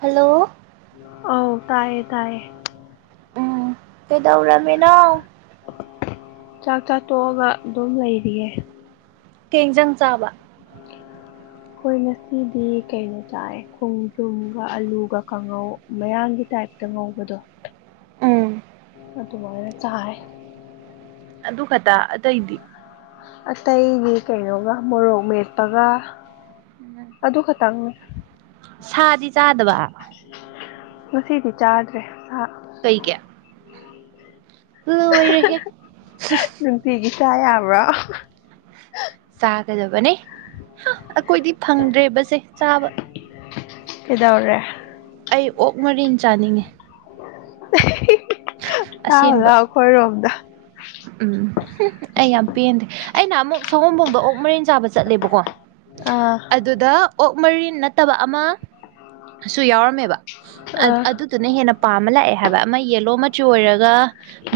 hello ꯑꯧ ꯇꯥꯢꯌꯦ ꯇꯥꯏꯌꯦ ꯎꯝ ꯀꯩꯗꯧꯔꯝꯃꯤꯅꯣ ꯆꯥꯛ ꯆꯥ ꯇꯣꯛꯑꯒ ꯑꯗꯨꯝ ꯂꯩꯔꯤꯌꯦ ꯀꯩ ꯏꯟꯖꯥꯡ ꯆꯥꯕ ꯑꯩꯈꯣꯏ ꯉꯁꯤꯗꯤ ꯀꯩꯅꯣ ꯆꯥꯏ ꯈꯣꯡꯗ꯭ꯔꯨꯝꯒ ꯑꯂꯨꯒ ꯀꯥꯡꯉꯧ ꯃꯌꯥꯡꯒꯤ ꯇꯥꯏꯞꯇ ꯉꯧꯕꯗꯣ ꯎꯝ ꯑꯗꯨꯃꯥꯏꯅ ꯆꯥꯏ ꯑꯗꯨ ꯈꯛꯇ ꯑꯇꯩꯗꯤ ꯑꯇꯩꯒꯤ ꯀꯩꯅꯣꯒ ꯃꯣꯔꯣꯛ ꯃꯦꯠꯄꯒ ꯑꯗꯨ ꯈꯛꯇꯪ ꯁꯥꯗꯤ ꯆꯥꯗꯕ ꯉꯁꯤꯗꯤ ꯆꯥꯗ꯭ꯔꯦ ꯁꯥ ꯀꯩꯒꯤ ꯂꯣꯢꯔꯦꯍꯦ ꯅꯨꯡꯇꯤꯒꯤ ꯆ ꯌꯥꯕ꯭ꯔꯣ ꯆꯥꯒꯗꯕꯅꯦ ꯍꯨꯝ ꯑꯩꯈꯣꯏꯗꯤ ꯐꯪꯗ꯭ꯔꯦꯕꯁꯦ ꯆꯥꯕ ꯀꯩꯗꯧꯔꯦ ꯑꯩ ꯑꯣꯛ ꯃꯔꯤꯟ ꯆꯥꯅꯤꯡꯉꯦ ꯆꯥꯎꯔꯨ ꯑꯁꯦꯡꯕ ꯂꯥꯎ ꯑꯩꯈꯣꯏꯔꯣꯝꯗ ꯎꯝ ꯍꯨꯝ ꯑꯩ ꯌꯥꯝ ꯄꯦꯟꯗꯦ ꯑꯩꯅ ꯅꯥꯍꯟꯃꯨꯛ ꯁꯋꯣꯡꯕꯨꯡꯗ ꯑꯣꯛ ꯃꯔꯤꯟ ꯆꯥꯕ ꯆꯠꯂꯦꯕꯀꯣ ꯑꯥ ꯑꯗꯨꯗ ꯑꯣꯛ ꯃꯔꯤꯟ ꯅꯠꯇꯕ ꯑꯃ ꯁꯨ ꯌꯥꯎꯔꯝꯃꯦꯕ ꯑꯗꯨ ꯑꯥ ꯑꯗꯨꯗꯨꯅ ꯍꯦꯟꯅ ꯄꯥꯝꯃ ꯂꯥꯛꯑꯦ ꯍꯥꯏꯕ ꯑꯃ ꯌꯦꯜꯂꯣ ꯃꯆꯨ ꯑꯣꯏꯔꯒ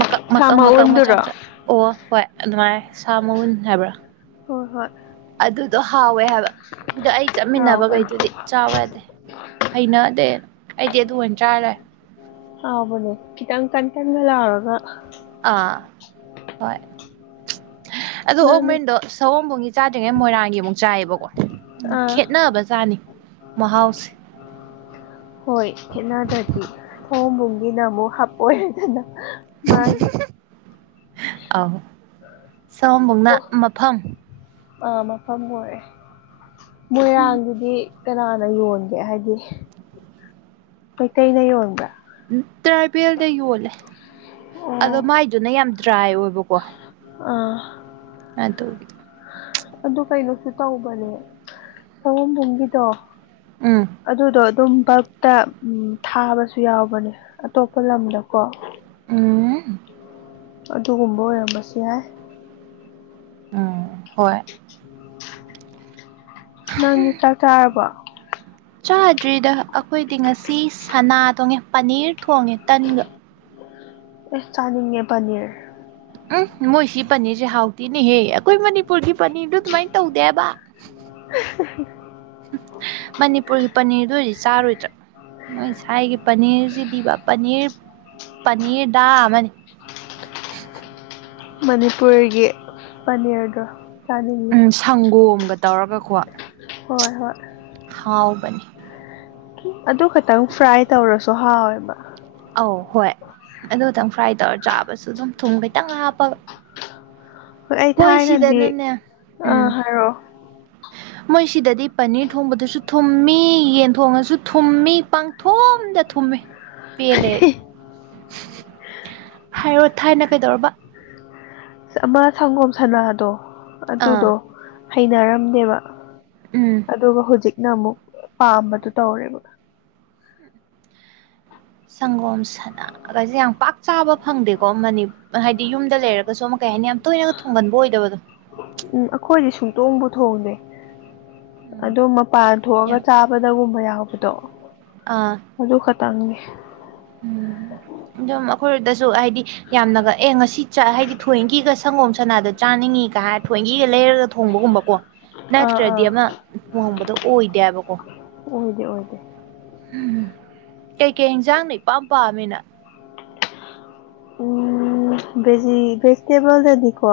ꯃꯀꯛ ꯁꯥ ꯃꯀꯛ ꯃꯀꯛ ꯃꯎꯟꯗꯨꯔꯣ ꯃꯆꯥ ꯑꯣ ꯍꯣꯏ ꯑꯗꯨꯃꯥꯏ ꯁꯥ ꯃꯎꯟ ꯍꯥꯏꯕ꯭ꯔꯥ ꯍꯣꯏ ꯍꯣꯏ ꯑꯗꯨꯗꯣ ꯍꯥꯎꯋꯦ ꯍꯥꯏꯕ ꯑꯗꯨ ꯑꯩ ꯍꯥꯎꯕꯅꯦ ꯆꯠꯃꯤꯟꯅꯕꯈꯩꯗꯨꯗꯤ ꯆꯥꯎ ꯌꯥꯗꯦ ꯍꯩꯅꯗꯦ ꯑꯩꯗꯤ ꯑꯗꯨ ꯑꯣꯏꯅ ꯆꯥꯔ ꯂꯛꯑꯦ ꯍꯥꯎꯕꯅꯦ ꯈꯤꯇꯪ ꯀꯟ ꯀꯟꯒ ꯂꯥꯎꯔꯒꯥ ꯑꯥ ꯍꯣꯏ ꯑꯗꯣ ꯑꯣꯛ ꯅꯪꯗꯤ ꯃꯔꯤꯟꯗꯣ ꯁꯋꯣꯝꯕꯨꯝꯒꯤꯗꯣ ꯆꯥꯗ꯭ꯔꯤꯉꯩ ꯃꯣꯏꯔꯥꯡꯒꯤ ꯑꯃꯨꯛ ꯆꯥꯏꯌꯦꯕꯀꯣ ꯑꯥ ꯈꯦꯠꯅꯕꯖꯅꯤ ꯃꯍꯥꯎꯁꯦ ꯍꯣꯏ ꯈꯦꯠꯅꯗ꯭ꯔꯗꯤ ꯁꯋꯣꯝꯕꯨꯡꯒꯤꯅ ꯑꯃꯨꯛ ꯍꯥꯞ ꯑꯣꯢꯔꯦꯗꯅ ꯃꯥꯒꯤ ꯍꯨꯝ ꯑꯧ ꯁꯋꯣꯝꯕꯨꯡꯅ ꯃꯐꯝ ꯑꯥ ꯃꯐꯝ ꯑꯣꯏꯔꯦ ꯃꯣꯏꯔꯥꯡꯒꯤꯗꯤ ꯀꯅꯥꯅ ꯌꯣꯟꯒꯦ ꯍꯥꯏꯗꯤ ꯃꯩꯇꯩꯩꯅ ꯌꯣꯟꯕ꯭ꯔꯥ ꯇ꯭ꯔꯥꯏꯕꯦꯜꯗ ꯌꯣꯜꯂꯦ ꯑꯣ ꯑꯗꯣ ꯃꯥꯏꯗꯨꯅ ꯌꯥꯝ ꯗ꯭ꯔꯥꯏ ꯑꯣꯏꯕꯀꯣ ꯑꯥ ꯑꯗꯨ ꯑꯗꯨ ꯀꯩꯅꯣꯁꯨ ꯇꯧꯕꯅꯦ ꯁꯋꯣꯝꯕꯨꯡꯒꯤꯗꯣ ꯎꯝ ꯑꯗꯨꯗꯣ ꯑꯗꯨꯝ ꯀꯞꯇ ꯎꯝ ꯊꯥꯕꯁꯨ ꯌꯥꯎꯕꯅꯦ ꯑꯇꯣꯞꯄ ꯂꯝꯗꯀꯣ ꯎꯝ ꯑꯗꯨꯒꯨꯝꯕ ꯑꯣꯏꯔꯝꯕꯁꯨ ꯌꯥꯏ ꯑ ꯍꯣꯏ ꯅꯪ ꯆꯥꯛ ꯆꯥꯔꯕꯣ ꯆꯥꯗ꯭ꯔꯤꯗ ꯑꯈꯣꯏꯗꯤ ꯉꯁꯤ ꯁꯅꯥ ꯊꯣꯡꯉꯦ ꯄꯅꯤꯔ ꯊꯣꯡꯉꯦ ꯇꯟꯒ ꯑꯦ ꯆꯥꯅꯤꯡꯉꯦ ꯄꯅꯤꯔ ꯎꯝ ꯃꯣꯏ ꯁꯤ ꯄꯅꯤꯔꯁꯦ ꯍꯥꯎꯇꯦꯅꯦꯍꯦ ꯑꯩꯈꯣꯏ ꯃꯅꯤꯄꯨꯔꯒꯤ ꯄꯅꯤꯔꯗꯨ ꯑꯗꯨꯃꯥꯏꯅ ꯇꯧꯗꯦꯕ [unintelligible] ꯃꯅꯤꯄꯨꯔꯒꯤ ꯄꯅꯤꯔꯗꯨ ꯑꯣꯏꯔꯗꯤ ꯆꯥꯔꯣꯏꯗ꯭ꯔꯥ ꯃꯣꯏ ꯁꯥꯏꯒꯤ ꯄꯅꯤꯔꯁꯤꯗꯤꯕ ꯄꯅꯤꯔ ꯄꯅꯤꯔꯗꯥ ꯑꯃꯅꯤ ꯃꯅꯤꯄꯨꯔꯒꯤ ꯄꯅꯤꯔꯗꯣ ꯆꯥꯅꯤꯡꯉꯦ ꯎꯝ ꯁꯪꯒꯣꯝꯒ ꯇꯧꯔꯒꯀꯣ ꯍꯣꯏ ꯍꯣꯏ ꯍꯥꯎꯕꯅꯤ ꯑꯗꯨ ꯈꯇꯪ ꯐ꯭ꯔꯥꯏ ꯇꯧꯔꯁꯨ ꯍꯥꯎꯋꯦꯕ ꯑꯧ ꯍꯣꯏ ꯑꯗꯨ ꯈꯇꯪ ꯐ꯭ꯔꯥꯏ ꯇꯧꯔ ꯆꯥꯕꯁꯨ ꯑꯗꯨꯝ ꯊꯨꯝ ꯈꯤꯇꯪ ꯍꯥꯞꯄꯒ ꯍꯣꯏ ꯑꯩ ꯊꯥꯏꯅꯗꯤ ꯃꯣꯏꯁꯤꯗꯅꯅꯦ ꯎꯝ ꯑꯥ ꯍꯥꯏꯔꯛꯑꯣ ꯃꯣꯏꯁꯤꯗꯗꯤ ꯄꯅꯤꯔ ꯊꯣꯡꯕꯗꯁꯨ ꯊꯨꯝꯃꯤ ꯌꯦꯟ ꯊꯣꯡꯉꯁꯨ ꯊꯨꯝꯃꯤ ꯄꯡꯊꯨꯝꯗ ꯊꯨꯝꯃꯤ ꯄꯦꯜꯂꯦ ꯑꯩ ꯍꯥꯏꯔꯣ ꯊꯥꯏꯅ ꯀꯩꯗꯧꯔꯕ ꯑꯃ ꯁꯪꯒꯣꯝ ꯁꯅꯥꯗꯣ ꯑꯗꯨꯗꯣ ꯑꯥ ꯍꯩꯅꯔꯝꯗꯦꯕ ꯎꯝ ꯑꯗꯨꯒ ꯍꯧꯖꯤꯛꯅ ꯑꯃꯨꯛ ꯄꯥꯝꯕꯗꯨ ꯇꯧꯔꯦꯕ ꯁꯪꯒꯣꯝ ꯁꯅꯥ ꯒꯁꯦ ꯌꯥꯝ ꯄꯥꯛ ꯆꯥꯕ ꯐꯪꯗꯦꯀꯣ ꯃꯅꯤ ꯍꯥꯏꯗꯤ ꯌꯨꯝꯗ ꯂꯩꯔꯒꯁꯨ ꯑꯃ ꯀꯩ ꯍꯥꯏꯅꯤ ꯌꯥꯝ ꯇꯣꯏꯅꯒ ꯊꯨꯡꯒꯟꯕ ꯑꯣꯏꯗꯕꯗꯣ ꯎꯝ ꯑꯈꯣꯏꯗꯤ ꯁꯨꯡꯊꯣꯡꯕꯨ ꯊꯣꯡꯗꯦ ꯎꯝ ꯑꯗꯣ ꯃꯄꯥꯟ ꯊꯣꯛꯑꯒ ꯌꯥꯝ ꯆꯥꯕ ꯗꯒꯨꯝꯕ ꯌꯥꯎꯕꯗꯣ ꯑꯥ ꯑꯗꯨ ꯈꯇꯪꯅꯤ ꯎꯝ ꯑꯗꯨꯝ ꯑꯩꯈꯣꯏꯗꯁꯨ ꯍꯥꯏꯗꯤ ꯌꯥꯝꯅꯒ ꯑꯦ ꯉꯁꯤ ꯆ ꯍꯥꯏꯗꯤ ꯊꯣꯏꯀꯤ ꯁꯪꯒꯣꯝ ꯁꯅꯥꯗ ꯆꯥꯅꯤꯡꯉꯤꯒ ꯍꯥꯏꯔ ꯊꯋꯣꯏꯀꯤ ꯂꯩꯔꯒ ꯊꯣꯡꯕꯒꯨꯝꯕꯀꯣ ꯑꯥ ꯅꯠꯇ꯭ꯔꯗꯤ ꯑꯥ ꯑꯃ ꯊꯣꯡꯕꯗꯣ ꯑꯣꯏꯗꯦꯕꯀꯣ ꯑꯣꯏꯗꯦ ꯑꯣꯏꯗꯦ ꯎꯝ ꯀꯩ ꯀꯩ ꯏꯟꯖꯥꯡꯅ ꯏꯄꯥꯝ ꯄꯥꯝꯃꯤ ꯅꯪ ꯎꯝ ꯚꯦꯖꯤ ꯚꯦꯖꯤꯇꯦꯕꯜꯗꯗꯤꯀꯣ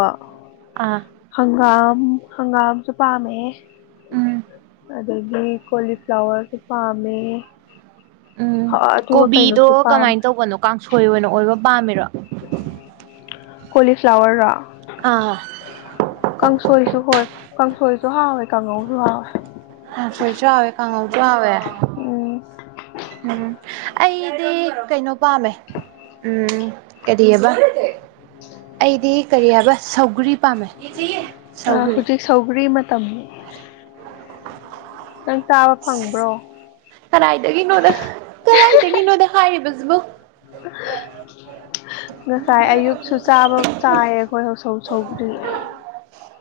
ꯑꯥ ꯍꯪꯒꯥꯝ ꯍꯪꯒꯥꯝꯁꯨ ꯄꯥꯝꯃꯦꯍꯦ ꯎꯝ ꯑꯗꯒꯤ ꯀꯣꯂꯤꯐ꯭ꯂꯥꯋꯔꯁꯨ ꯄꯥꯝꯃꯦ ꯎꯝ ꯑꯗꯨꯒ ꯀꯣꯕꯤꯗꯣ ꯀꯩꯅꯣꯁꯨ ꯄꯥꯝ ꯀꯃꯥꯏ ꯇꯧꯕꯅꯣ ꯀꯥꯡꯁꯣꯏ ꯑꯣꯏꯅ ꯑꯣꯏꯕ ꯄꯥꯝꯃꯤꯔꯣ ꯀꯣꯂꯤꯐ꯭ꯂꯥꯋꯔꯔꯣ ꯑꯥ ꯀꯥꯡꯁꯣꯏꯁꯨ ꯍꯣꯏ ꯀꯥꯡꯁꯣꯏꯁꯨ ꯍꯥꯎꯋꯦ ꯀꯥꯡꯉꯧꯁꯨ ꯍꯥꯎꯋꯦ ꯀꯥꯡꯁꯣꯏꯁꯨ ꯍꯥꯥꯎꯋꯦ ꯀꯥꯉꯧꯁꯨ ꯍꯥꯎꯋꯦ ꯎꯝ ꯎꯝ ꯑꯩꯗꯤ ꯀꯩꯅꯣ ꯄꯥꯝꯃꯦ ꯎꯝ ꯀꯔꯤꯌꯕ ꯑꯩꯗꯤ ꯀꯔꯤ ꯍꯥꯏꯕ ꯁꯧꯒ꯭ꯔꯤ ꯄꯥꯝꯃꯦ ꯑ ꯁꯧꯒ꯭ꯔꯤ ꯍꯧꯖꯤꯛ ꯁꯧꯒ꯭ꯔꯤ ꯃꯇꯝꯅꯤ ꯅꯪ ꯆꯥꯕ ꯐꯪꯕ꯭ꯔꯣ ꯀꯔꯥꯏꯗꯒꯤꯅꯣꯗ ꯀꯔꯥꯏꯗꯒꯤꯅꯣꯗ ꯍꯥꯏꯔꯤꯕꯁꯤꯕꯨ ꯉꯁꯥꯏ ꯑꯌꯨꯛꯁꯨ ꯆꯥꯕ ꯆꯥꯏꯌꯦ ꯑꯩꯈꯣꯏ ꯍꯧꯁꯧ ꯁꯧꯒ꯭ꯔꯤ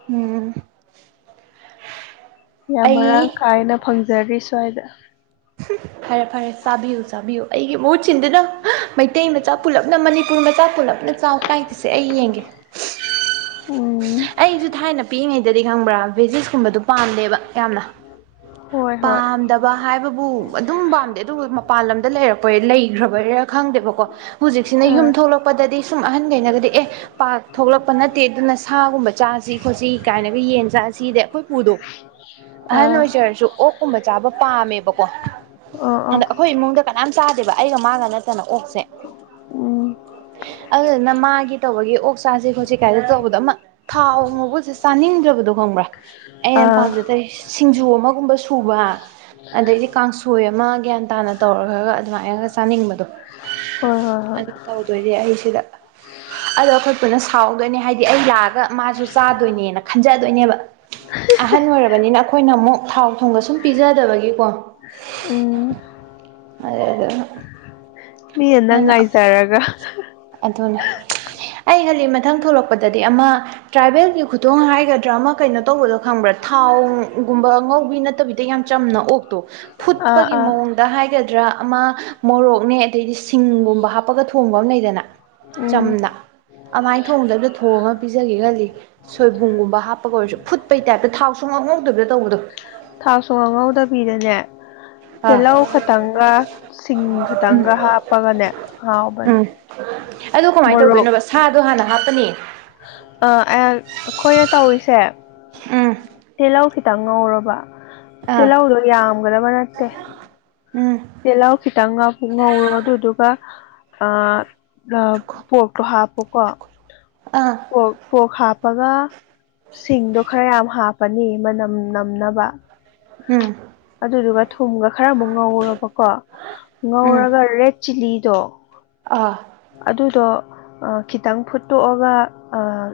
ꯎꯝ ꯌꯥꯝ ꯑꯩ ꯃꯔꯥꯡ ꯀꯥꯏꯅ ꯐꯪꯖꯔꯤ ꯁ꯭ꯋꯥꯏꯗ ꯐꯔꯦ ꯐꯔꯦ ꯆꯥꯕꯤꯌꯨ ꯆꯥꯕꯤꯌꯨ ꯑꯩꯒꯤ ꯃꯍꯨꯠ ꯁꯤꯟꯗꯨꯅ ꯃꯩꯇꯩ ꯃꯆꯥ ꯄꯨꯜꯂꯞꯅ ꯃꯅꯤꯄꯨꯔ ꯃꯆꯥ ꯄꯨꯜꯂꯞꯅ ꯆꯥꯎ ꯀꯥꯏꯗꯁꯦ ꯑꯩ ꯌꯦꯡꯒꯦ ꯎꯝ ꯑꯩꯁꯨ ꯊꯥꯏꯅ ꯄꯤꯛꯏꯉꯩꯗꯗꯤ ꯈꯪꯕ꯭ꯔꯥ ꯚꯦꯖꯤꯦꯁꯀꯨꯝꯕꯗꯨꯣ ꯄꯥꯝꯗꯦꯕ ꯌꯥꯝꯅ ꯍꯣꯏ ꯍꯣꯏ ꯄꯝ ꯗꯕ ꯍꯥꯏꯕꯕꯨ ꯑꯗꯨꯝ ꯄꯥꯝꯗꯦ ꯑꯗꯨ ꯃꯄꯥꯟ ꯂꯝꯗ ꯂꯩꯔꯛꯄꯩ ꯂꯩꯈ꯭ꯔꯕꯩꯔꯥ ꯈꯪꯗꯦꯕꯀꯣ ꯍꯧꯖꯤꯛꯁꯤꯅ ꯑꯥ ꯌꯨꯝ ꯊꯣꯛꯂꯛꯄꯗꯗꯤ ꯁꯨꯝ ꯑꯍꯟꯈꯩꯅꯒꯗꯤ ꯑꯦ ꯄꯥ ꯊꯣꯛꯂꯛꯄ ꯅꯠꯇꯦ ꯑꯗꯨꯅ ꯁꯥꯒꯨꯝꯕ ꯆꯥꯁꯤ ꯈꯣꯠꯁꯤ ꯀꯥꯏꯅꯒ ꯌꯦꯟ ꯆꯥ ꯁꯤꯗ ꯑꯩꯈꯣꯏ ꯄꯨꯗꯣ ꯑꯍꯟ ꯑꯣꯏꯖꯔꯁꯨ ꯑꯣꯛ ꯎ ꯎ ꯎ ꯑꯗ ꯑꯩꯈꯣꯏ ꯏꯃꯨꯡꯗ ꯀꯅꯥꯝ ꯆꯥꯗꯦꯕ ꯑꯩꯒ ꯃꯥꯒ ꯅꯠꯇꯅ ꯑꯣꯛꯁꯦ ꯎꯝ ꯑꯗꯨꯗꯨꯅ ꯃꯥꯒꯤ ꯇꯧꯕꯒꯤ ꯑꯣꯛ ꯆꯥꯁꯦ ꯈꯣꯠꯁꯤ ꯀꯥꯏꯗ ꯇꯧꯕꯗ ꯑꯃ ꯊꯥꯎ ꯉꯧꯕꯒꯁꯦ ꯆꯥꯅꯤꯡꯗ꯭ꯔꯕꯗꯣ ꯈꯪꯕ꯭ꯔꯥ ꯑꯩꯅ ꯑꯥ ꯄꯥꯝꯖꯗꯔꯤꯁ ꯁꯤꯡꯖꯨ ꯑꯃꯒꯨꯝꯕ ꯁꯨꯕ ꯑꯗꯩꯗꯤ ꯀꯥꯡꯁꯣꯏ ꯑꯃ ꯒ꯭ꯌꯥꯟ ꯇꯥꯅ ꯇꯧꯔꯈ꯭ꯔꯒ ꯑꯗꯨꯃꯥꯏꯅꯒ ꯆꯥꯅꯤꯡꯕꯗꯣ ꯍꯣꯏ ꯍꯣꯏ ꯍꯣꯏ [inaudible] ꯇꯧꯗꯣꯏꯅꯦ ꯑꯩ ꯁꯤꯗ ꯑꯗꯣ ꯑꯩꯈꯣꯏ ꯄꯨꯅ ꯁꯥꯎꯗꯣꯏꯅꯦ ꯍꯥꯏꯗꯤ ꯑꯩ ꯂꯥꯛ ꯒꯥ ꯃꯥꯁꯨ ꯆꯥꯗꯣꯏꯅꯦꯅ ꯈꯟꯖꯗꯣꯏꯅꯦꯕ ꯑꯍꯟ ꯑꯣꯏꯔꯕꯅꯤꯅ ꯑꯈꯣꯏꯅ ꯃꯨꯛ ꯊꯥꯎ ꯊꯨꯝꯒ ꯁꯨꯝ ꯄꯤꯖꯗꯕꯒꯤꯀꯣ ꯎꯝ [unintelligible] ꯃꯤꯅ ꯅꯪ ꯉꯥꯏꯖꯔꯒ ꯑꯗꯨꯅꯦ ꯑꯩ ꯈꯜꯂꯤ ꯃꯊꯪ ꯊꯣꯛꯂꯛꯄꯗꯗꯤ ꯑꯃꯥ ꯇ꯭ꯔꯥꯏꯕꯦꯜꯒꯤ ꯈꯨꯊꯣꯡ ꯍꯥꯏꯒꯗ꯭ꯔꯥ ꯑꯃꯥ ꯀꯩꯅꯣ ꯇꯧꯕꯗꯣ ꯈꯪꯕ꯭ꯔꯥ ꯊꯥꯎꯒꯨꯝꯕ ꯉꯧꯕꯤ ꯅꯠꯇꯕꯤꯗ ꯌꯥꯝ ꯆꯝꯅ ꯑꯣꯛꯇꯣ ꯑꯥ ꯐꯨꯠꯄꯒꯤ ꯑꯥ ꯃꯑꯣꯡ ꯗꯥ ꯍꯥꯏꯒꯗ꯭ꯔꯥ ꯑꯃꯥ ꯃꯣꯔꯣꯛꯅꯦ ꯑꯗꯩꯗꯤ ꯁꯤꯡꯒꯨꯝꯕ ꯍꯥꯞꯄꯒ ꯊꯣꯡꯕ ꯑꯝ ꯂꯩꯗꯅ ꯎꯝ ꯆꯝꯅ ꯑꯃꯥꯏ ꯊꯣꯡꯗꯕꯗ ꯊꯣꯡꯉ ꯄꯤꯖꯒꯦ ꯈꯜꯂꯤ ꯁꯣꯏꯕꯨꯝꯒꯨꯝꯕ ꯍꯥꯞꯄꯒ ꯑꯣꯏꯔꯁꯨ ꯐꯨꯠꯄꯩ ꯇꯥꯏꯞꯇ ꯊꯥꯎ ꯁꯨꯡꯉꯧ ꯉꯧꯗꯕꯗ ꯇꯧꯕꯗꯣ ꯊꯥꯎ ꯁꯨꯉꯧ ꯉꯧꯗꯕꯤꯗꯅꯦ ꯑꯥ ꯇꯦꯜꯂꯧ ꯈꯇꯪꯒ ꯁꯤꯡ ꯈꯇꯪꯒ ꯍꯥꯞꯄꯒꯅꯦ ꯍꯥꯎꯕꯅꯦ ꯑꯗꯣ ꯀꯃꯥꯏ ꯃꯣꯔꯣꯛ ꯇꯧꯗꯣꯏꯅꯣꯕ ꯁꯥꯗꯣ ꯍꯥꯟꯅ ꯍꯥꯞꯄꯅꯤ ꯑꯥ ꯑꯩ ꯑꯈꯣꯏꯅ ꯇꯧꯔꯤꯁꯦ ꯎꯝ ꯇꯦꯜꯂꯧ ꯈꯤꯇꯪ ꯉꯧꯔꯕ ꯑꯥ ꯇꯤꯜꯂꯧꯗꯣ ꯌꯥꯝꯒꯗꯕ ꯅꯠꯇꯦ ꯎꯝ ꯇꯦꯜꯍꯧ ꯈꯤꯇꯪꯒ ꯉꯧꯔꯣꯕ ꯑꯗꯨꯗꯨꯒ ꯑꯥ ꯂꯞ ꯄꯣꯔꯇꯣ ꯍꯥꯞꯄꯣꯀꯣ ꯑꯥ ꯄꯣꯛ ꯄꯣꯛ ꯍꯥꯞꯄꯒ ꯁꯤꯡꯗꯣ ꯈꯔ ꯌꯥꯝ ꯍꯥꯞꯄꯅꯤ ꯃꯅꯝ ꯅꯝꯅꯕ ꯎꯝ ꯑꯗꯨꯗꯨꯒ ꯊꯨꯝꯒ ꯈꯔ ꯑꯃꯨꯛ ꯉꯧꯔꯕꯀꯣ ꯎꯝ ꯉꯧꯔꯒ ꯔꯦꯠ ꯆꯤꯂꯤꯗꯣ ꯑꯥ ꯑꯗꯨꯗꯣ ꯑꯥ ꯈꯤꯇꯪ ꯐꯨꯠꯇꯣꯛꯑꯒ ꯑꯥ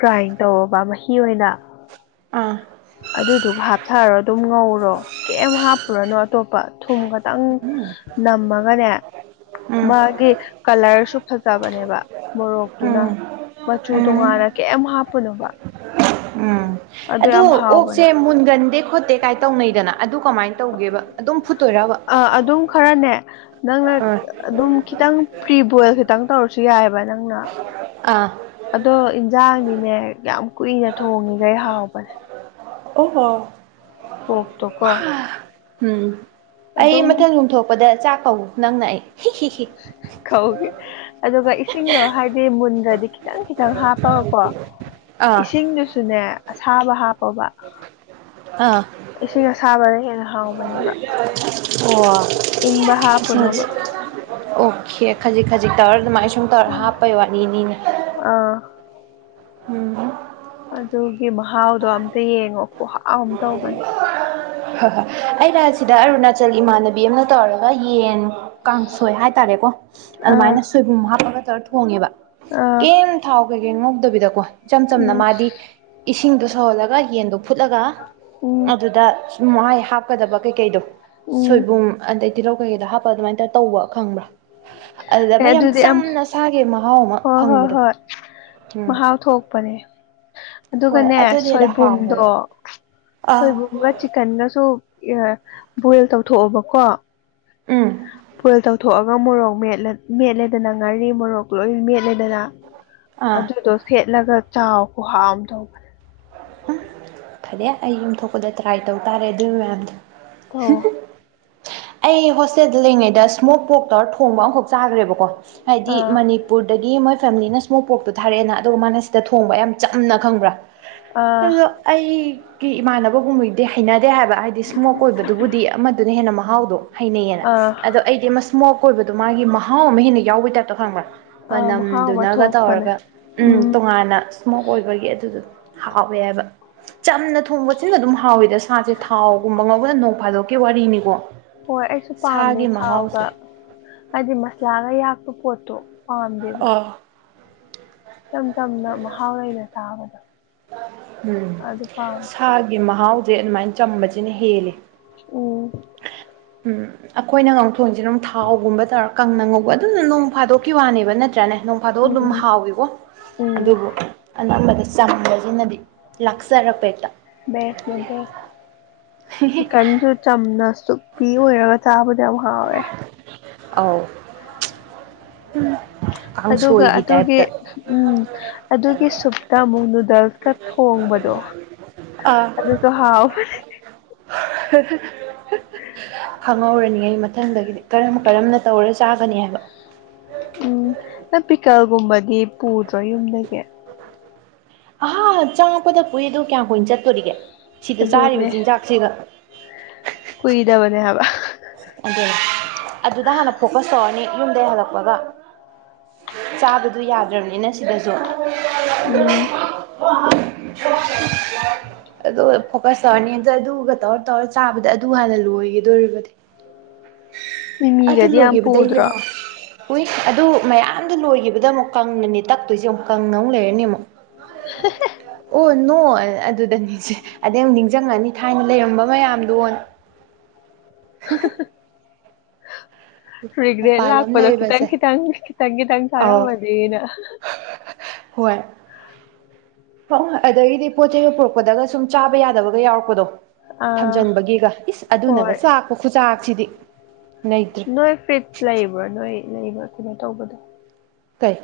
ꯒ꯭ꯔꯥꯏꯟ ꯇꯧꯋꯣꯕ ꯃꯍꯤ ꯑꯣꯏꯅ ꯑꯥ ꯑꯗꯨꯗꯨꯒ ꯍꯥꯞꯊꯔꯣ ꯑꯗꯨꯝ ꯉꯧꯔꯣ ꯀꯩꯝ ꯍꯥꯞꯄꯨꯔꯅꯣ ꯑꯇꯣꯞꯄ ꯊꯨꯝ ꯈꯠ ꯇꯪ ꯅꯝꯃꯒꯅꯦ ꯎꯝ ꯃꯥꯒꯤ ꯀꯂꯔꯁꯨ ꯐꯖꯕꯅꯦꯕ ꯃꯣꯔꯣꯛꯇꯨꯅ ꯎꯝ ꯃꯆꯨ ꯎꯝ ꯇꯣꯉꯥꯟꯅ ꯀꯩꯝ ꯍꯥꯞꯄꯨꯅꯣꯕ ꯎꯝ ꯑꯗꯨ ꯑꯗꯣ ꯌꯥꯝ ꯑꯣꯛꯆꯦ ꯍꯥꯎꯕꯅꯦ ꯃꯨꯟꯒꯟꯗꯦ ꯈꯣꯠꯇꯦ ꯀꯥꯏ ꯇꯧꯅꯩꯗꯅ ꯑꯗꯨ ꯀꯃꯥꯏꯅ ꯇꯧꯒꯦꯕ ꯑꯗꯨꯝ ꯐꯨꯠꯇꯣꯏꯔꯕ ꯑꯥ ꯑꯗꯨꯝ ꯈꯔꯅꯦ ꯅꯪꯅ ꯑꯥ ꯑꯗꯨꯝ ꯈꯤꯇꯪ ꯄ꯭ꯔꯤ ꯕꯣꯏꯜ ꯈꯤꯇꯪ ꯇꯧꯔꯁꯨ ꯌꯥꯏꯑꯕ ꯅꯪꯅ ꯑꯥ ꯑꯗꯣ ꯏꯟꯖꯥꯡꯗꯤꯅꯦ ꯌꯥꯝ ꯀꯨꯏꯅ ꯊꯣꯡꯉꯤꯒꯩ ꯍꯥꯎꯕꯅꯦ ꯑꯣ ꯍꯣ ꯄꯣꯛ ꯇꯣ ꯀꯣ ꯎꯝ ꯑꯩ ꯃꯊꯪ ꯌꯨꯝ ꯊꯣꯛꯂꯛꯄꯗ ꯆꯥꯛ ꯀꯧ ꯅꯪꯅ ꯑꯩ ꯍꯤ ꯍꯤ ꯍꯤ ꯀꯧꯒꯦ ꯑꯗꯨꯒ ꯏꯁꯤꯡꯗꯣ ꯍꯥꯏꯗꯤ ꯃꯨꯟꯗ꯭ꯔꯗꯤ ꯈꯤꯇꯪ ꯈꯤꯇꯪ ꯍꯥꯞꯄꯒꯀꯣ ꯑꯥ ꯏꯁꯤꯡꯗꯨꯁꯨꯅꯦ ꯑꯁꯥꯕ ꯍꯥꯞꯄꯣꯕ ꯑꯥ ꯏꯁꯤꯡ ꯑꯁꯥꯕꯅ ꯍꯦꯟꯅ ꯍꯥꯎꯕꯅꯦꯕ ꯑꯣ ꯏꯪꯕ ꯍꯥꯞꯄꯨꯅꯣꯕ ꯏꯁꯤꯡꯁ ꯑꯣꯈꯦ ꯈꯖꯤꯛ ꯈꯖꯤꯛ ꯇꯧꯔ ꯑꯗꯨꯃꯥꯏꯟ ꯁꯨꯝ ꯇꯧꯔ ꯍꯥꯞꯄꯩ ꯋꯥꯔꯤꯅꯤꯅꯦ ꯑꯥ ꯎꯝ ꯑꯗꯨꯒꯤ ꯃꯍꯥꯎꯗꯣ ꯑꯝꯇ ꯌꯦꯡꯉꯣ ꯈꯨꯍꯥꯎ ꯑꯝ ꯇꯧꯕꯅꯦ ꯑꯩꯅ ꯁꯤꯗ ꯑꯔꯨꯅꯥꯆꯜ ꯏꯃꯥꯟꯅꯕꯤ ꯑꯝꯅ ꯇꯧꯔꯒ ꯌꯦꯟ ꯀꯥꯡꯁꯣꯏ ꯍꯥꯏꯇꯥꯔꯦꯀꯣ ꯑꯥ ꯑꯗꯨꯃꯥꯏꯅ ꯁꯣꯏꯕꯨꯝ ꯍꯥꯞꯄꯒ ꯇꯧꯔ ꯊꯣꯡꯉꯦꯕ ꯑꯥ ꯀꯤꯝ ꯊꯥꯎ ꯀꯩꯀꯩ ꯉꯧꯗꯕꯤꯗꯀꯣ ꯏꯆꯝ ꯆꯝꯅ ꯎꯝ ꯃꯥꯗꯤ ꯏꯁꯤꯡꯗꯣ ꯁꯧꯍꯜꯂꯒ ꯌꯦꯟꯗꯣ ꯐꯨꯠꯂꯒ ꯎꯝ ꯑꯗꯨꯗ ꯁꯨꯃꯥꯏ ꯍꯥꯞꯀꯗꯕ ꯀꯩꯀꯩꯗꯣ ꯎꯝ ꯁꯣꯏꯕꯨꯝ ꯑꯗꯩ ꯇꯤꯜꯍꯧ ꯀꯩꯀꯩꯗꯣ ꯍꯥꯞꯄꯒ ꯑꯗꯨꯃꯥꯏꯟ ꯇꯧꯔ ꯇꯧꯕ ꯈꯪꯕ꯭ꯔꯥ ꯑꯗꯨꯗ ꯑꯃ ꯑꯦ ꯌꯥꯝ ꯑꯗꯨꯗꯤ ꯑꯝ ꯆꯝꯅ ꯁꯥꯒꯤ ꯃꯍꯥꯎ ꯑꯃ ꯍꯣꯏ ꯍꯣꯏ ꯐꯪꯕꯗꯣ ꯍꯣꯏ ꯎꯝ ꯃꯍꯥꯎ ꯊꯣꯛꯄꯅꯦ ꯍꯣꯏ ꯑꯗꯨꯒꯅꯦ ꯑꯗꯨꯅ ꯍꯦꯟꯅ ꯁꯣꯏꯕꯨꯝꯗꯣ ꯍꯥꯎꯋꯦꯕ ꯑꯥ ꯁꯣꯏꯕꯨꯝꯒ ꯆꯤꯛꯀꯟꯒꯁꯨ ꯏꯌꯥ ꯕꯣꯏꯜ ꯇꯧꯊꯣꯛꯑꯕꯀꯣ ꯎꯝ ꯕꯣꯏꯜ ꯇꯧꯊꯣꯛꯑꯒ ꯃꯣꯔꯣꯛ ꯃꯦꯠꯂ ꯃꯦꯠꯂꯦꯗꯅ ꯉꯥꯔꯤ ꯃꯣꯔꯣꯛ ꯂꯣꯏ ꯃꯦꯠꯂꯦꯗꯅ ꯑꯥ ꯑꯗꯨꯗꯣ ꯁꯦꯠꯂꯒ ꯆꯥꯎ ꯈꯨꯍꯥꯎ ꯑꯝ ꯇꯧꯕꯅꯦ ꯐꯔꯦ ꯑꯩ ꯌꯨꯝ ꯊꯣꯛꯄꯗ ꯇ꯭ꯔꯥꯏ ꯇꯧꯇꯥꯔꯦ ꯑꯗꯨ ꯃꯌꯥꯝꯗꯣ ꯇꯧꯋꯣ ꯑꯩ ꯍꯣꯁꯇꯦꯜꯗ ꯂꯩꯔꯤꯉꯩꯗ ꯁ꯭ꯃꯣꯛ ꯄꯣꯔꯛ ꯇꯧꯔ ꯊꯣꯡꯕ ꯑꯝꯈꯛ ꯆꯥꯒ꯭ꯔꯦꯕꯀꯣ ꯍꯥꯏꯗꯤ ꯑꯥ ꯃꯅꯤ ꯄꯨꯔꯗꯒꯤ ꯃꯣꯏ ꯐꯦꯃꯤꯂꯤꯅ ꯁ꯭ꯃꯣꯛ ꯄꯣꯔꯛꯇꯣ ꯊꯥꯔꯛꯑꯦꯅ ꯑꯗꯨꯒ ꯃꯥꯅ ꯁꯤꯗ ꯊꯣꯡꯕ ꯌꯥꯝ ꯆꯝꯅ ꯈꯪꯕ꯭ꯔꯥ ꯑꯥ ꯑꯗꯣ ꯑꯩ ꯀꯤ ꯏꯃꯥꯟꯅꯕꯒꯨꯝꯕꯗꯤ ꯍꯩꯅꯗꯦ ꯍꯥꯏꯕ ꯍꯥꯏꯗꯤ ꯁ꯭ꯃꯣꯛ ꯑꯣꯏꯕꯗꯨꯕꯨꯗꯤ ꯑꯃꯗꯨꯅ ꯍꯦꯟꯅ ꯃꯍꯥꯎꯗꯣ ꯍꯩꯅꯩꯌꯦꯅ ꯑꯥ ꯑꯗꯣ ꯑꯩꯗꯤ ꯑꯃ ꯁ꯭ꯃꯣꯛ ꯑꯣꯏꯕꯗꯣ ꯃꯥꯒꯤ ꯃꯍꯥꯎ ꯑꯃ ꯍꯦꯟꯅ ꯌꯥꯎꯕꯩ ꯇꯥꯏꯞ ꯇꯣ ꯈꯪꯕ꯭ꯔ ꯑꯥ ꯃꯍꯥꯎ ꯑꯃ ꯃꯅꯝꯗꯨꯅꯒ ꯊꯣꯛꯄꯅꯦ ꯇꯧꯔꯒ ꯎꯝ ꯇꯣꯉꯥꯟꯅ ꯁ꯭ꯃꯣꯛ ꯑꯣꯏꯕꯒꯤ ꯑꯗꯨꯗꯣ ꯍꯥꯎꯋꯦ ꯍꯥꯏꯕ ꯆꯝꯅ ꯊꯣꯡꯕꯁꯤꯅ ꯑꯗꯨꯝ ꯍꯥꯎꯋꯤꯗ ꯁꯥꯁꯦ ꯊꯥꯎꯒꯨꯝꯕ ꯉꯧꯕꯗ ꯅꯣꯡ ꯐꯥꯗꯣꯛꯀꯤ ꯋꯥꯔꯤꯅꯤꯀꯣ ꯍꯣꯏ ꯑꯩꯁꯨ ꯄꯥꯝꯗꯦ ꯁꯥꯒꯤ ꯊꯥꯎꯒ ꯃꯍꯥꯎꯁꯦ ꯍꯥꯏꯗꯤ ꯃꯁꯂꯥꯒ ꯌꯥꯛꯄ ꯄꯣꯠꯇꯣ ꯄꯥꯝꯗꯦꯕ ꯎꯝ ꯏꯆꯝ ꯆꯝꯅ ꯃꯍꯥꯎ ꯂꯩꯅ ꯆꯥꯕꯗꯣ ꯎꯝ ꯑꯗꯨ ꯄꯥꯝꯃꯦ ꯁꯥꯒꯤ ꯃꯍꯥꯎꯖꯦ ꯑꯗꯨꯃꯥꯏꯟ ꯆꯝꯕꯖꯤꯅ ꯍꯦꯜꯂꯤ ꯎꯝ ꯎꯝ ꯑꯩꯈꯣꯏꯅ ꯉꯥꯎꯊꯣꯡꯉꯤꯁꯤꯅ ꯑꯃꯨꯛ ꯊꯥꯎꯒꯨꯝꯕ ꯇꯧꯔ ꯀꯪꯅ ꯉꯧꯕ ꯑꯗꯨꯅ ꯅꯣꯡ ꯐꯥꯗꯣꯛꯀꯤ ꯋꯥꯅꯦꯕ ꯅꯠꯇ꯭ꯔꯅꯦ ꯅꯣꯡ ꯐꯥꯗꯣꯛ ꯑꯗꯨꯝ ꯎꯝ ꯍꯥꯎꯋꯤꯒꯣ ꯎꯝ ꯑꯗꯨꯕꯨ ꯑꯅꯝꯕꯗꯤ ꯆꯝꯕꯖꯤꯅꯗꯤ ꯂꯥꯛꯆꯔꯛꯄ ꯍꯦꯛꯇ ꯕꯦꯠꯁ ꯅꯦ ꯕꯦ [unintelligible] ꯆꯤꯛꯀꯟꯁꯨ ꯆꯝꯅ ꯁꯨꯛꯄꯤ ꯑꯣꯏꯔꯒ ꯆꯥꯕꯗ ꯌꯥꯝ ꯍꯥꯎꯋꯦ ꯑꯥꯎ ꯎꯝ ꯑꯗꯨꯒ ꯑꯗꯨꯒꯤ ꯎꯝ ꯑꯗꯨꯒꯤ ꯁꯨꯞꯇ ꯑꯃꯨꯛ ꯅꯨꯗꯜꯁꯀ ꯊꯣꯡꯕꯗꯣ ꯑꯗꯨꯁꯨ ꯍꯥꯎꯕꯅꯦ [unintelligible] ꯈꯪꯍꯧꯔꯅꯤ ꯑꯩ ꯃꯊꯪꯗꯒꯤꯗꯤ ꯀꯔꯝ ꯀꯔꯝꯅ ꯇꯧꯔ ꯆꯥꯒꯅꯤ ꯍꯥꯏꯕ ꯎꯝ ꯅꯪ ꯄꯤꯀꯜꯒꯨꯝꯕꯗꯤ ꯄꯨꯗ꯭ꯔꯣ ꯌꯨꯝꯗꯒꯤ ꯑꯍꯥ ꯆꯪꯉꯛꯄꯗ ꯄꯨꯏ ꯑꯗꯨ ꯀꯌꯥꯝ ꯀꯨꯏꯅ ꯆꯠꯇꯣꯔꯤꯒꯦ ꯁꯤꯗ ꯆꯥꯔꯤꯕ ꯑꯗꯨꯅꯦ ꯆꯤꯟꯖꯥꯛꯁꯤꯒ ꯀꯨꯏꯗꯕꯅꯦ ꯍꯥꯏꯕ ꯑꯗꯨ ꯑꯗꯨꯗ ꯍꯥꯟꯅ ꯐꯣꯀꯁ ꯇꯧꯔꯅꯤ ꯌꯨꯝꯗꯩ ꯍꯜꯂꯛꯄꯒ ꯆꯥꯕꯗꯨ ꯌꯥꯗ꯭ꯔꯝꯅꯤꯅ ꯁꯤꯗꯁꯨ ꯎꯝ [unintelligible] ꯑꯗꯨꯒ ꯐꯣꯀꯁ ꯇꯧꯔꯅꯤ ꯑꯗ ꯑꯗꯨꯒ ꯇꯧꯔ ꯇꯧꯔ ꯆꯥꯕꯗ ꯑꯗꯨ ꯍꯥꯟꯅ ꯂꯣꯏꯒꯤꯗꯣꯔꯤꯕꯗꯤ ꯑꯗꯨ ꯃꯤꯃꯤꯒꯗꯤ ꯌꯥꯝ ꯂꯣꯏꯒꯤꯕꯗꯩꯗꯤ ꯄꯨꯗ꯭ꯔꯣ ꯑꯃ‌ꯣꯛ ꯍꯨꯏꯁ ꯑꯗꯨ ꯃꯌꯥꯝꯗꯣ ꯂꯣꯏꯒꯤꯕꯗ ꯑꯃꯨꯛ ꯀꯪꯅꯅꯦ ꯇꯛꯇꯣꯏꯁꯦ ꯑꯃꯨꯛ ꯀꯪꯅ ꯑꯃꯨꯛ ꯂꯩꯔꯅꯤ ꯑꯃꯨꯛ [unintelligible] ꯑꯣ ꯅꯣ ꯑꯗꯨꯗꯅ‌ꯦꯁꯦ ꯑꯗꯩ ꯑꯃꯨꯛ ꯅꯤꯡꯖꯤꯡꯉꯅꯤ ꯊꯥꯏꯅ ꯂꯩꯔꯝꯕ ꯃꯌꯥꯝꯗꯣꯅ [unintelligible] ꯔꯤꯒ꯭ꯔ‌ꯦꯠ ꯃꯄꯥꯟ ꯂꯝ ꯂꯥꯛꯄꯗ ꯈꯤꯇꯪ ꯂꯩꯔꯨꯕꯁꯦ ꯈꯤꯇꯪ ꯈꯤꯇꯪ ꯈꯤꯇꯪ ꯆꯥꯔꯝꯃꯗꯤꯅ ꯍ‌ꯣꯏ ꯐꯛꯍꯣꯏ ꯑꯗꯒꯤꯗꯤ ꯄꯣꯠ ꯆꯩ ꯑꯃ ꯄꯨꯔꯛꯄꯗꯒ ꯁꯨꯝ ꯆꯥꯕ ꯌꯥꯗꯕꯒ ꯌꯥꯎꯔꯛꯄꯗꯣ ꯑꯥ ꯊꯝꯖꯤꯟꯕꯒꯤꯒ ꯏꯁ ꯍꯣꯏ ꯑꯗꯨꯅꯒ ꯆꯥꯛꯄ ꯈꯨꯆꯥꯛꯁꯤꯗꯤ ꯂꯩꯇ꯭ꯔꯦ ꯅꯣꯏ ꯐꯤꯠ ꯂꯩꯕ꯭ꯔꯥ ꯅꯣꯏ ꯂꯩꯕ꯭ꯔꯥ ꯀꯩꯅꯣ ꯇꯧꯕꯗꯣ ꯀꯩ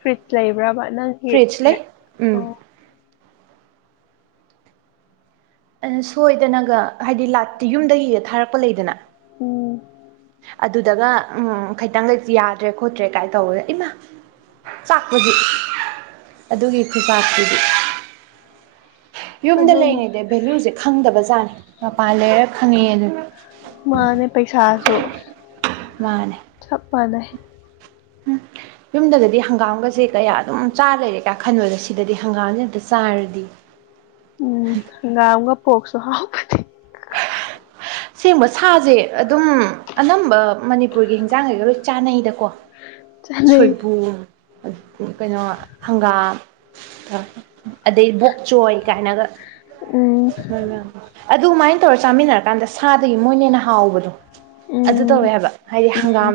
ꯐ꯭ꯔꯤꯖ ꯂꯩꯕ꯭ꯔꯕ ꯅꯪꯒꯤ ꯐ꯭ꯔꯤꯖ ꯂꯩ ꯎꯝ ꯑꯣ ꯑꯩꯅ ꯁꯣꯏꯗꯅꯒ ꯍꯥꯏꯗꯤ ꯂꯥꯠꯇꯤ ꯌꯨꯝꯗꯒꯤꯒ ꯊꯥꯔꯛꯄ ꯂꯩꯗꯅ ꯎꯝ ꯑꯗꯨꯗꯒ ꯎꯝ ꯈꯩꯇꯪꯒꯖꯤ ꯌꯥꯗ꯭ꯔꯦ ꯈꯣꯠꯇ꯭ꯔꯦ ꯀꯥꯏ ꯇꯧꯕꯗ ꯏꯃꯥ ꯆꯥꯛꯄꯗꯤ ꯑꯗꯨꯒꯤ ꯈꯨꯆꯥꯛꯇꯨꯗꯤ ꯌꯨꯝꯗ ꯑꯗꯨꯝ ꯂꯩꯔꯤꯉꯩꯗ ꯚꯦꯂꯨꯖ‌ꯦ ꯈꯪꯗꯕꯖꯥꯠꯅꯤ ꯃꯄꯥꯟ ꯂꯩꯔ ꯈꯪꯉ‌ꯛꯑꯦꯗꯨꯅꯤ ꯃꯥꯅꯦ ꯄꯩꯁꯥꯁꯨ ꯆꯞ ꯃꯥꯟꯅꯩ ꯎꯝ ꯌꯨꯝꯗꯒꯗꯤ ꯍꯪꯒꯥꯝꯒꯖ‌ꯦ ꯀꯌꯥ ꯑꯗꯨꯝ ꯆꯥ ꯂꯩꯔꯦ ꯀꯥꯏ ꯈꯟꯕꯣꯗ ꯁꯤꯗꯗꯤ ꯍꯪꯒꯥꯝꯖ‌ꯦ ꯑꯝꯇ ꯆꯥꯔꯗꯤ ꯎꯝ ꯍꯪꯒꯥꯝꯒ ꯄꯣꯛꯁꯨ ꯍꯥꯎꯕꯅꯤ ꯁꯦꯡꯕ ꯁꯥꯖ‌ꯦ ꯑꯗꯨꯝ ꯑꯅꯝꯕ ꯃꯅꯤꯄꯨꯔꯒꯤ ꯍꯤꯟꯖꯥꯡꯒꯩꯒ ꯂꯣꯏ ꯆꯥꯅꯩꯗꯀꯣ ꯆꯥꯅꯩ ꯁꯣꯏꯕꯨꯝ ꯀꯩꯅꯣ ꯍꯪꯒꯥꯝ ꯑꯗꯩ ꯕꯣꯛꯆꯣꯏ ꯀꯥꯏꯅꯒ ꯎꯝ ꯑꯗꯨꯃꯥꯏꯟ ꯑꯗꯨꯇꯧꯔ ꯆꯥꯃꯤꯟꯅꯔ ꯀꯥꯟꯗ ꯁꯥꯗꯒꯤ ꯃꯣꯏꯅ ꯍ‌ꯦꯟꯅ ꯍꯥꯎꯕꯗꯣ ꯑꯗꯨ ꯎꯝ ꯇꯧꯋꯦ ꯍꯥꯏꯕ ꯍꯥꯏꯗꯤ ꯍꯪꯒꯥꯝ